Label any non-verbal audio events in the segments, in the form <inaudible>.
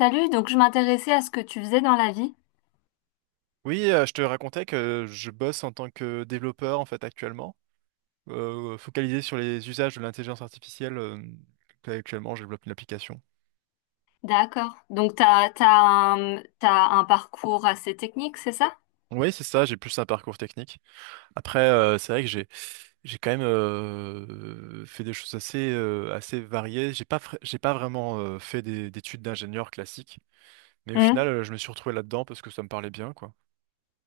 Salut, donc je m'intéressais à ce que tu faisais dans la vie. Oui, je te racontais que je bosse en tant que développeur en fait actuellement, focalisé sur les usages de l'intelligence artificielle. Actuellement, je développe une application. D'accord. Donc t'as un parcours assez technique, c'est ça? Oui, c'est ça, j'ai plus un parcours technique. Après, c'est vrai que j'ai quand même fait des choses assez assez variées. J'ai pas vraiment fait des d'études d'ingénieur classique, mais au Hmm. final, je me suis retrouvé là-dedans parce que ça me parlait bien, quoi.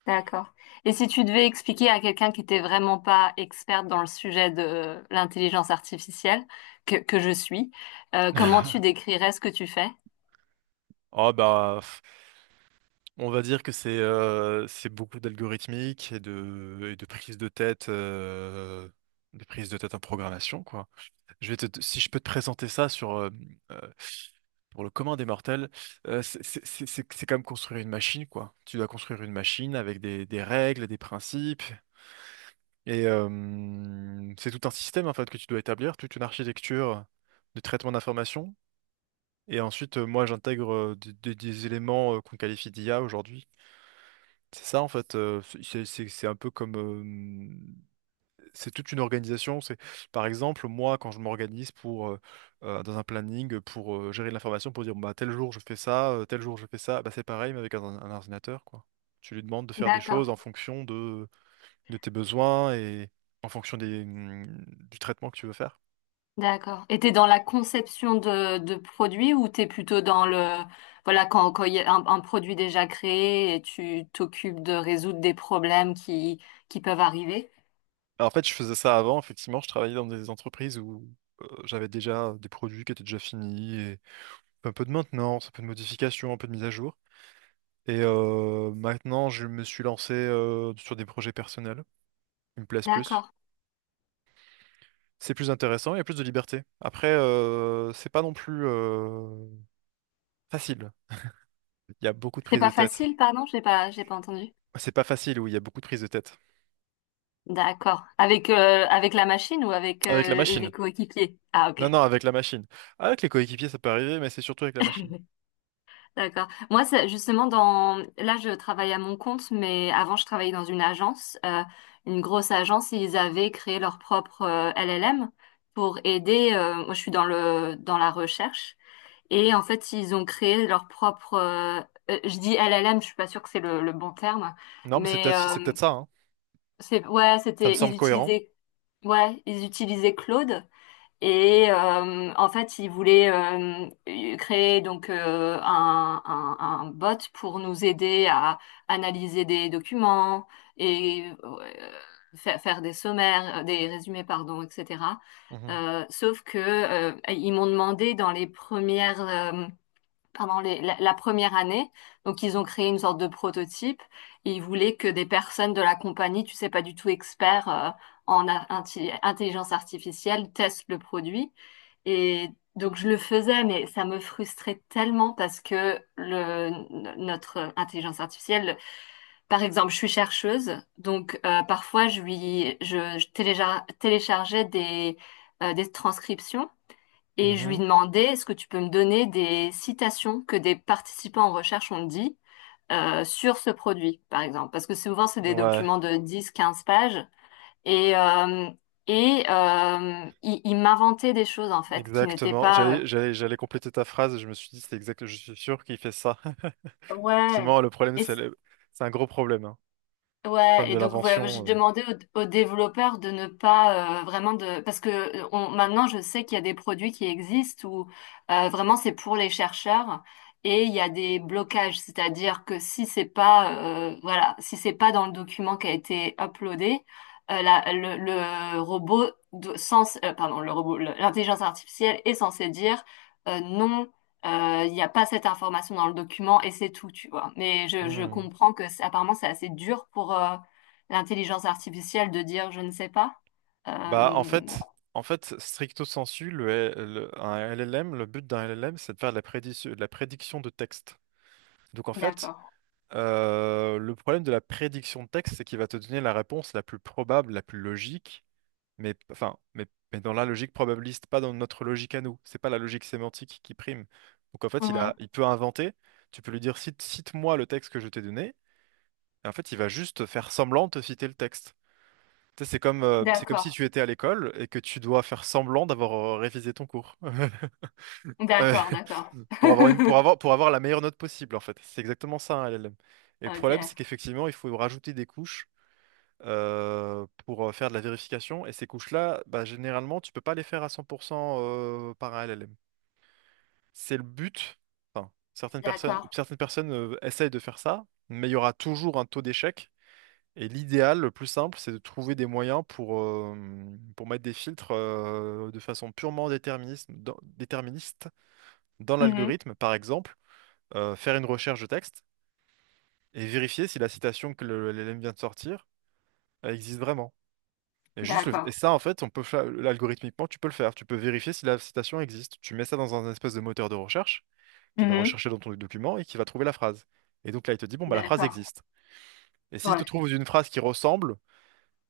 D'accord. Et si tu devais expliquer à quelqu'un qui n'était vraiment pas experte dans le sujet de l'intelligence artificielle, que je suis, comment <laughs> tu décrirais ce que tu fais? Oh bah, on va dire que c'est beaucoup d'algorithmique et de prise de tête, de prise de tête en programmation, quoi. Si je peux te présenter ça sur, euh, pour le commun des mortels, c'est comme construire une machine, quoi. Tu dois construire une machine avec des règles, des principes, et c'est tout un système, en fait, que tu dois établir, toute une architecture de traitement d'information. Et ensuite, moi, j'intègre des éléments qu'on qualifie d'IA aujourd'hui. C'est ça en fait, c'est un peu comme c'est toute une organisation. C'est par exemple moi quand je m'organise pour dans un planning pour gérer de l'information pour dire bah tel jour je fais ça, tel jour je fais ça, bah c'est pareil mais avec un ordinateur quoi. Tu lui demandes de faire des choses en D'accord. fonction de tes besoins et en fonction des du traitement que tu veux faire. D'accord. Et t'es dans la conception de produits ou t'es plutôt dans le, voilà, quand il y a un produit déjà créé et tu t'occupes de résoudre des problèmes qui peuvent arriver? Alors, en fait, je faisais ça avant, effectivement, je travaillais dans des entreprises où j'avais déjà des produits qui étaient déjà finis et un peu de maintenance, un peu de modification, un peu de mise à jour. Et maintenant, je me suis lancé sur des projets personnels qui me plaisent plus. D'accord. C'est plus intéressant, il y a plus de liberté. Après, c'est pas non plus facile. Il y a beaucoup de C'est prises de pas tête. facile, pardon, j'ai pas entendu. C'est pas facile, oui, il y a beaucoup de prises de tête. D'accord. Avec la machine ou avec, Avec la machine. les coéquipiers? Ah, ok. Non, non, avec la machine. Avec les coéquipiers, ça peut arriver, mais c'est surtout avec la machine. <laughs> D'accord. Moi, c'est justement Là, je travaille à mon compte, mais avant, je travaillais dans une agence, une grosse agence. Ils avaient créé leur propre LLM pour aider. Moi, je suis dans la recherche. Et en fait, ils ont créé leur propre. Je dis LLM, je suis pas sûre que c'est le bon terme, Non, mais c'est mais peut-être c'est peut-être ça, hein. c'est ouais, Ça me c'était ils semble cohérent. utilisaient ouais, ils utilisaient Claude et en fait, ils voulaient créer donc un bot pour nous aider à analyser des documents et faire des sommaires, des résumés, pardon, etc. Mhm. Sauf que ils m'ont demandé dans les premières pendant la première année. Donc, ils ont créé une sorte de prototype et ils voulaient que des personnes de la compagnie, tu sais, pas du tout experts intelligence artificielle, testent le produit. Et donc, je le faisais, mais ça me frustrait tellement parce que notre intelligence artificielle, par exemple, je suis chercheuse, donc parfois, je, lui, je téléchargeais des transcriptions. Et je lui demandais, est-ce que tu peux me donner des citations que des participants en recherche ont dit sur ce produit, par exemple? Parce que souvent, c'est Mhm. des Ouais, documents de 10, 15 pages. Et, il m'inventait des choses, en fait, qui n'étaient exactement. pas... J'allais compléter ta phrase et je me suis dit, c'est exact, je suis sûr qu'il fait ça. <laughs> Ouais. Effectivement, le problème, Et c'est un gros problème, hein. Ouais, Problème et de donc ouais, moi, j'ai l'invention. demandé aux développeurs de ne pas vraiment de parce que maintenant je sais qu'il y a des produits qui existent où vraiment c'est pour les chercheurs et il y a des blocages, c'est-à-dire que si c'est pas voilà, si c'est pas dans le document qui a été uploadé, le robot do- sans pardon, l'intelligence artificielle est censée dire non, il n'y a pas cette information dans le document et c'est tout, tu vois. Mais je Hmm. comprends que apparemment c'est assez dur pour l'intelligence artificielle de dire je ne sais pas. Bah, en Euh, fait, En fait, stricto sensu, un LLM, le but d'un LLM, c'est de faire de la prédiction, de la prédiction de texte. Donc, en fait, d'accord. Le problème de la prédiction de texte, c'est qu'il va te donner la réponse la plus probable, la plus logique, mais, enfin, mais, mais dans la logique probabiliste, pas dans notre logique à nous. C'est pas la logique sémantique qui prime. Donc, en fait, Mhm. il peut inventer. Tu peux lui dire, cite-moi le texte que je t'ai donné. Et en fait, il va juste faire semblant de te citer le texte. Tu sais, c'est comme, c'est comme si D'accord. tu étais à l'école et que tu dois faire semblant d'avoir révisé ton cours. <laughs> Euh, D'accord, d'accord. pour avoir une, pour <laughs> avoir, Pour avoir la meilleure note possible, en fait. C'est exactement ça, un LLM. Et le problème, c'est Ok. qu'effectivement, il faut rajouter des couches pour faire de la vérification. Et ces couches-là, bah, généralement, tu peux pas les faire à 100% par un LLM. C'est le but. Enfin, D'accord. certaines personnes essayent de faire ça, mais il y aura toujours un taux d'échec. Et l'idéal, le plus simple, c'est de trouver des moyens pour mettre des filtres de façon purement déterministe déterministe dans Mhm. l'algorithme. Par exemple, faire une recherche de texte et vérifier si la citation que l'LM vient de sortir, elle existe vraiment. Et D'accord. ça, en fait, algorithmiquement, tu peux le faire. Tu peux vérifier si la citation existe. Tu mets ça dans un espèce de moteur de recherche qui va Mhm. rechercher dans ton document et qui va trouver la phrase. Et donc là, il te dit, bon, bah, la phrase D'accord. existe. Et s'il te Ouais. trouve une phrase qui ressemble,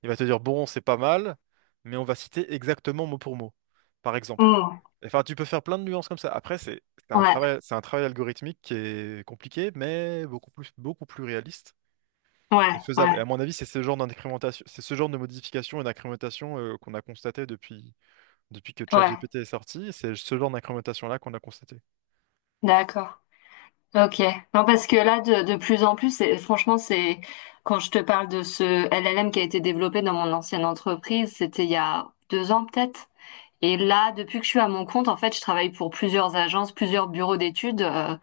il va te dire, bon, c'est pas mal, mais on va citer exactement mot pour mot, par exemple. Mhm. Enfin, tu peux faire plein de nuances comme ça. Après, Ouais. C'est un travail algorithmique qui est compliqué, mais beaucoup plus réaliste et Ouais. faisable. Ouais. Et à mon avis, c'est ce genre d'incrémentation, c'est ce genre de modification et d'incrémentation qu'on a constaté depuis, depuis que Ouais. ChatGPT est sorti. C'est ce genre d'incrémentation-là qu'on a constaté. D'accord. Ok. Non, parce que là, de plus en plus, c'est, franchement, c'est quand je te parle de ce LLM qui a été développé dans mon ancienne entreprise, c'était il y a 2 ans peut-être. Et là, depuis que je suis à mon compte, en fait, je travaille pour plusieurs agences, plusieurs bureaux d'études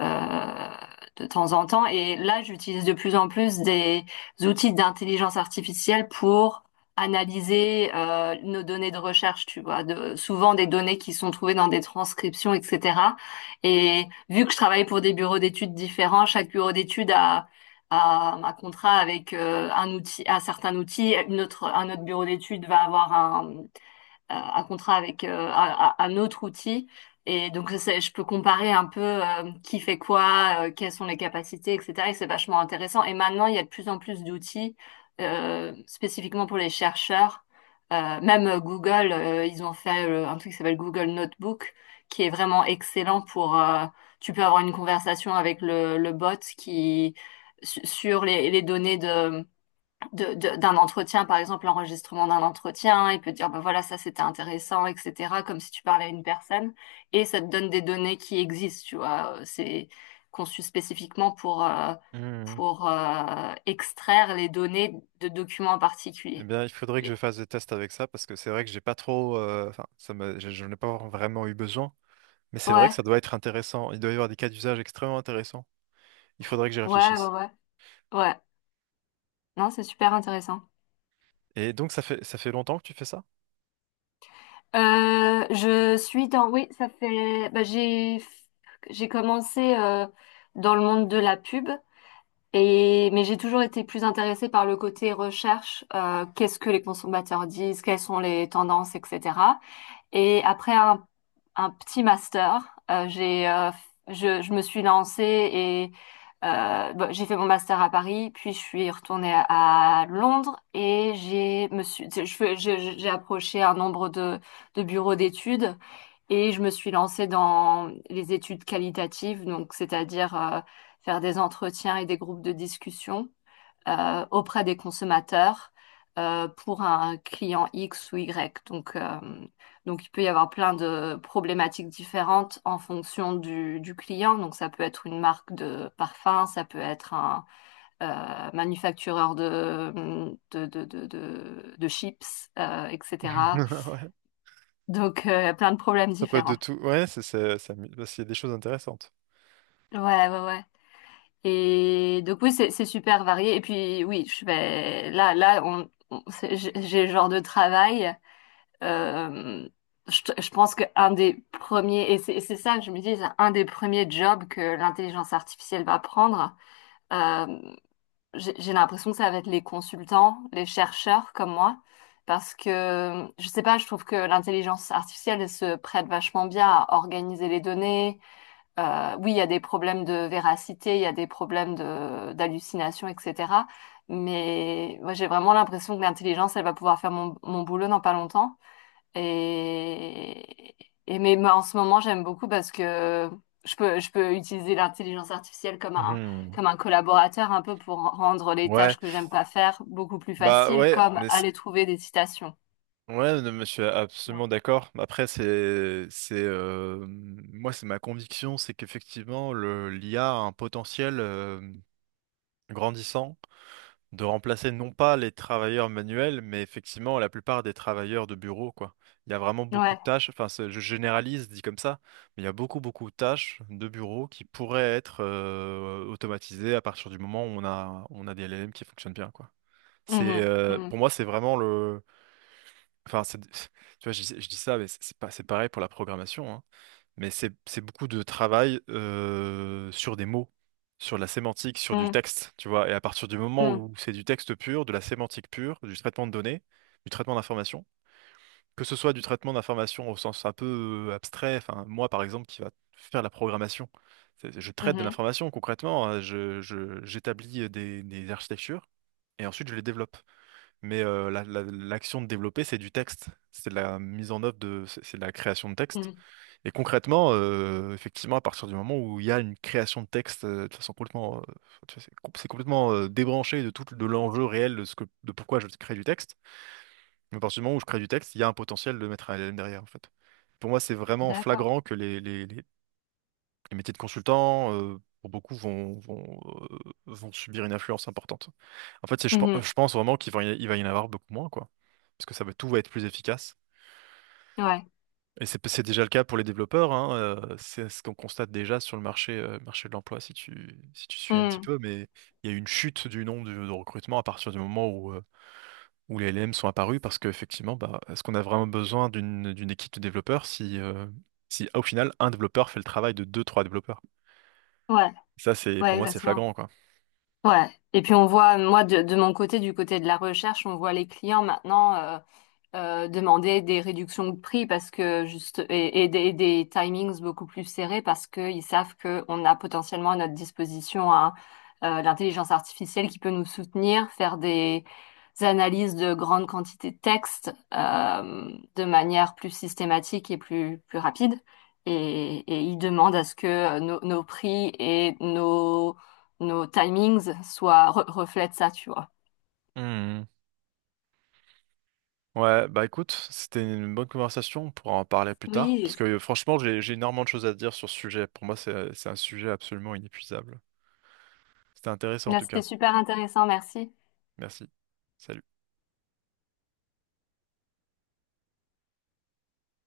euh, de temps en temps. Et là, j'utilise de plus en plus des outils d'intelligence artificielle pour analyser nos données de recherche, tu vois, souvent des données qui sont trouvées dans des transcriptions, etc. Et vu que je travaille pour des bureaux d'études différents, chaque bureau d'études a à un contrat avec un outil, un certain outil, un autre bureau d'études va avoir à contrat avec un autre outil. Et donc, je peux comparer un peu qui fait quoi, quelles sont les capacités, etc. Et c'est vachement intéressant. Et maintenant, il y a de plus en plus d'outils spécifiquement pour les chercheurs. Même Google, ils ont fait un truc qui s'appelle Google Notebook, qui est vraiment excellent Tu peux avoir une conversation avec le bot qui, sur les données d'un entretien, par exemple, l'enregistrement d'un entretien, il peut dire, ben voilà, ça c'était intéressant, etc., comme si tu parlais à une personne, et ça te donne des données qui existent, tu vois, c'est conçu spécifiquement pour, euh, Hmm. pour euh, extraire les données de documents en Eh particulier. bien, il faudrait que Et- je fasse des tests avec ça parce que c'est vrai que j'ai pas trop, enfin, je n'ai pas vraiment eu besoin. Mais c'est vrai que Ouais, ça doit être intéressant. Il doit y avoir des cas d'usage extrêmement intéressants. Il faudrait que j'y ouais, ouais, réfléchisse. ouais, ouais, non, c'est super intéressant. Et donc, ça fait longtemps que tu fais ça? Je suis dans, oui, ça fait, bah, j'ai commencé dans le monde de la pub. Mais j'ai toujours été plus intéressée par le côté recherche, qu'est-ce que les consommateurs disent, quelles sont les tendances, etc. Et après un petit master, euh, j'ai, euh, je me suis lancée bon, j'ai fait mon master à Paris, puis je suis retournée à Londres et j'ai me suis, je fais- je- j'ai approché un nombre de bureaux d'études et je me suis lancée dans les études qualitatives, donc c'est-à-dire faire des entretiens et des groupes de discussion auprès des consommateurs pour un client X ou Y. Donc, il peut y avoir plein de problématiques différentes en fonction du client. Donc ça peut être une marque de parfum, ça peut être un manufactureur de chips, etc. <laughs> Ouais. Donc plein de problèmes Ça peut être de différents. tout. Ouais, ça, parce qu'il y a des choses intéressantes. Ouais, ouais, ouais. Et donc oui, c'est super varié. Et puis oui, je vais là, j'ai le genre de travail. Euh, je pense qu'un des premiers, et c'est ça que je me dis, c'est un des premiers jobs que l'intelligence artificielle va prendre. Euh, j'ai l'impression que ça va être les consultants, les chercheurs comme moi, parce que, je sais pas, je trouve que l'intelligence artificielle elle se prête vachement bien à organiser les données. Oui, il y a des problèmes de véracité, il y a des problèmes d'hallucination, etc. Mais moi, j'ai vraiment l'impression que l'intelligence, elle va pouvoir faire mon boulot dans pas longtemps. Et, mais moi, en ce moment, j'aime beaucoup parce que je peux utiliser l'intelligence artificielle Mhm. comme un collaborateur un peu pour rendre les Ouais. tâches que j'aime pas faire beaucoup plus Bah faciles, ouais, comme mais c'est- aller trouver des citations. ouais, non, mais je suis absolument d'accord. Après, c'est moi, c'est ma conviction, c'est qu'effectivement, le l'IA a un potentiel grandissant de remplacer non pas les travailleurs manuels, mais effectivement la plupart des travailleurs de bureau, quoi. Il y a vraiment beaucoup Ouais. de tâches. Enfin, je généralise, dit comme ça, mais il y a beaucoup de tâches de bureau qui pourraient être automatisées à partir du moment où on a des LLM qui fonctionnent bien, quoi. C'est Mhm. Pour Mhm. moi, c'est vraiment le… Enfin, tu vois, je dis ça, mais c'est pas, c'est pareil pour la programmation, hein. Mais c'est beaucoup de travail sur des mots, sur de la sémantique, sur du Mhm. texte, tu vois. Et à partir du moment Mhm. où c'est du texte pur, de la sémantique pure, du traitement de données, du traitement d'informations, que ce soit du traitement d'informations au sens un peu abstrait, enfin, moi par exemple, qui va faire la programmation, je traite de Mhm. l'information concrètement, hein. J'établis des architectures et ensuite je les développe. Mais l'action de développer, c'est du texte. C'est de la mise en œuvre de, c'est de la création de texte. Mhm. Et concrètement, effectivement, à partir du moment où il y a une création de texte de façon complètement, tu vois, c'est complètement débranché de tout, de l'enjeu réel de ce que, de pourquoi je crée du texte. Mais à partir du moment où je crée du texte, il y a un potentiel de mettre un L L M derrière, en fait. Pour moi, c'est vraiment D'accord. flagrant que les métiers de consultant, pour beaucoup, euh, vont subir une influence importante. En fait, Mhm. je pense vraiment qu'il va, il va y en avoir beaucoup moins, quoi. Parce que ça va, tout va être plus efficace. Ouais. Et c'est déjà le cas pour les développeurs, hein, c'est ce qu'on constate déjà sur le marché, marché de l'emploi, si si tu suis un petit Mhm. peu, mais il y a eu une chute du nombre de recrutements à partir du moment où, où les LLM sont apparus, parce qu'effectivement, bah, est-ce qu'on a vraiment besoin d'une équipe de développeurs si, si au final, un développeur fait le travail de deux, trois développeurs? Ouais. Ça, pour Ouais, moi, c'est exactement. flagrant, quoi. Ouais. Et puis on voit, moi, de mon côté, du côté de la recherche, on voit les clients maintenant, demander des réductions de prix parce que juste et des timings beaucoup plus serrés parce qu'ils savent qu'on a potentiellement à notre disposition hein, l'intelligence artificielle qui peut nous soutenir, faire des analyses de grandes quantités de textes de manière plus systématique et plus rapide. Et ils demandent à ce que nos prix et nos timings soient reflètent ça, tu vois. Hmm. Ouais, bah écoute, c'était une bonne conversation, on pourra en parler plus tard, parce Oui, que franchement, j'ai énormément de choses à dire sur ce sujet. Pour moi, c'est un sujet absolument inépuisable. C'était intéressant en là, tout c'était cas. super intéressant, merci. Merci. Salut.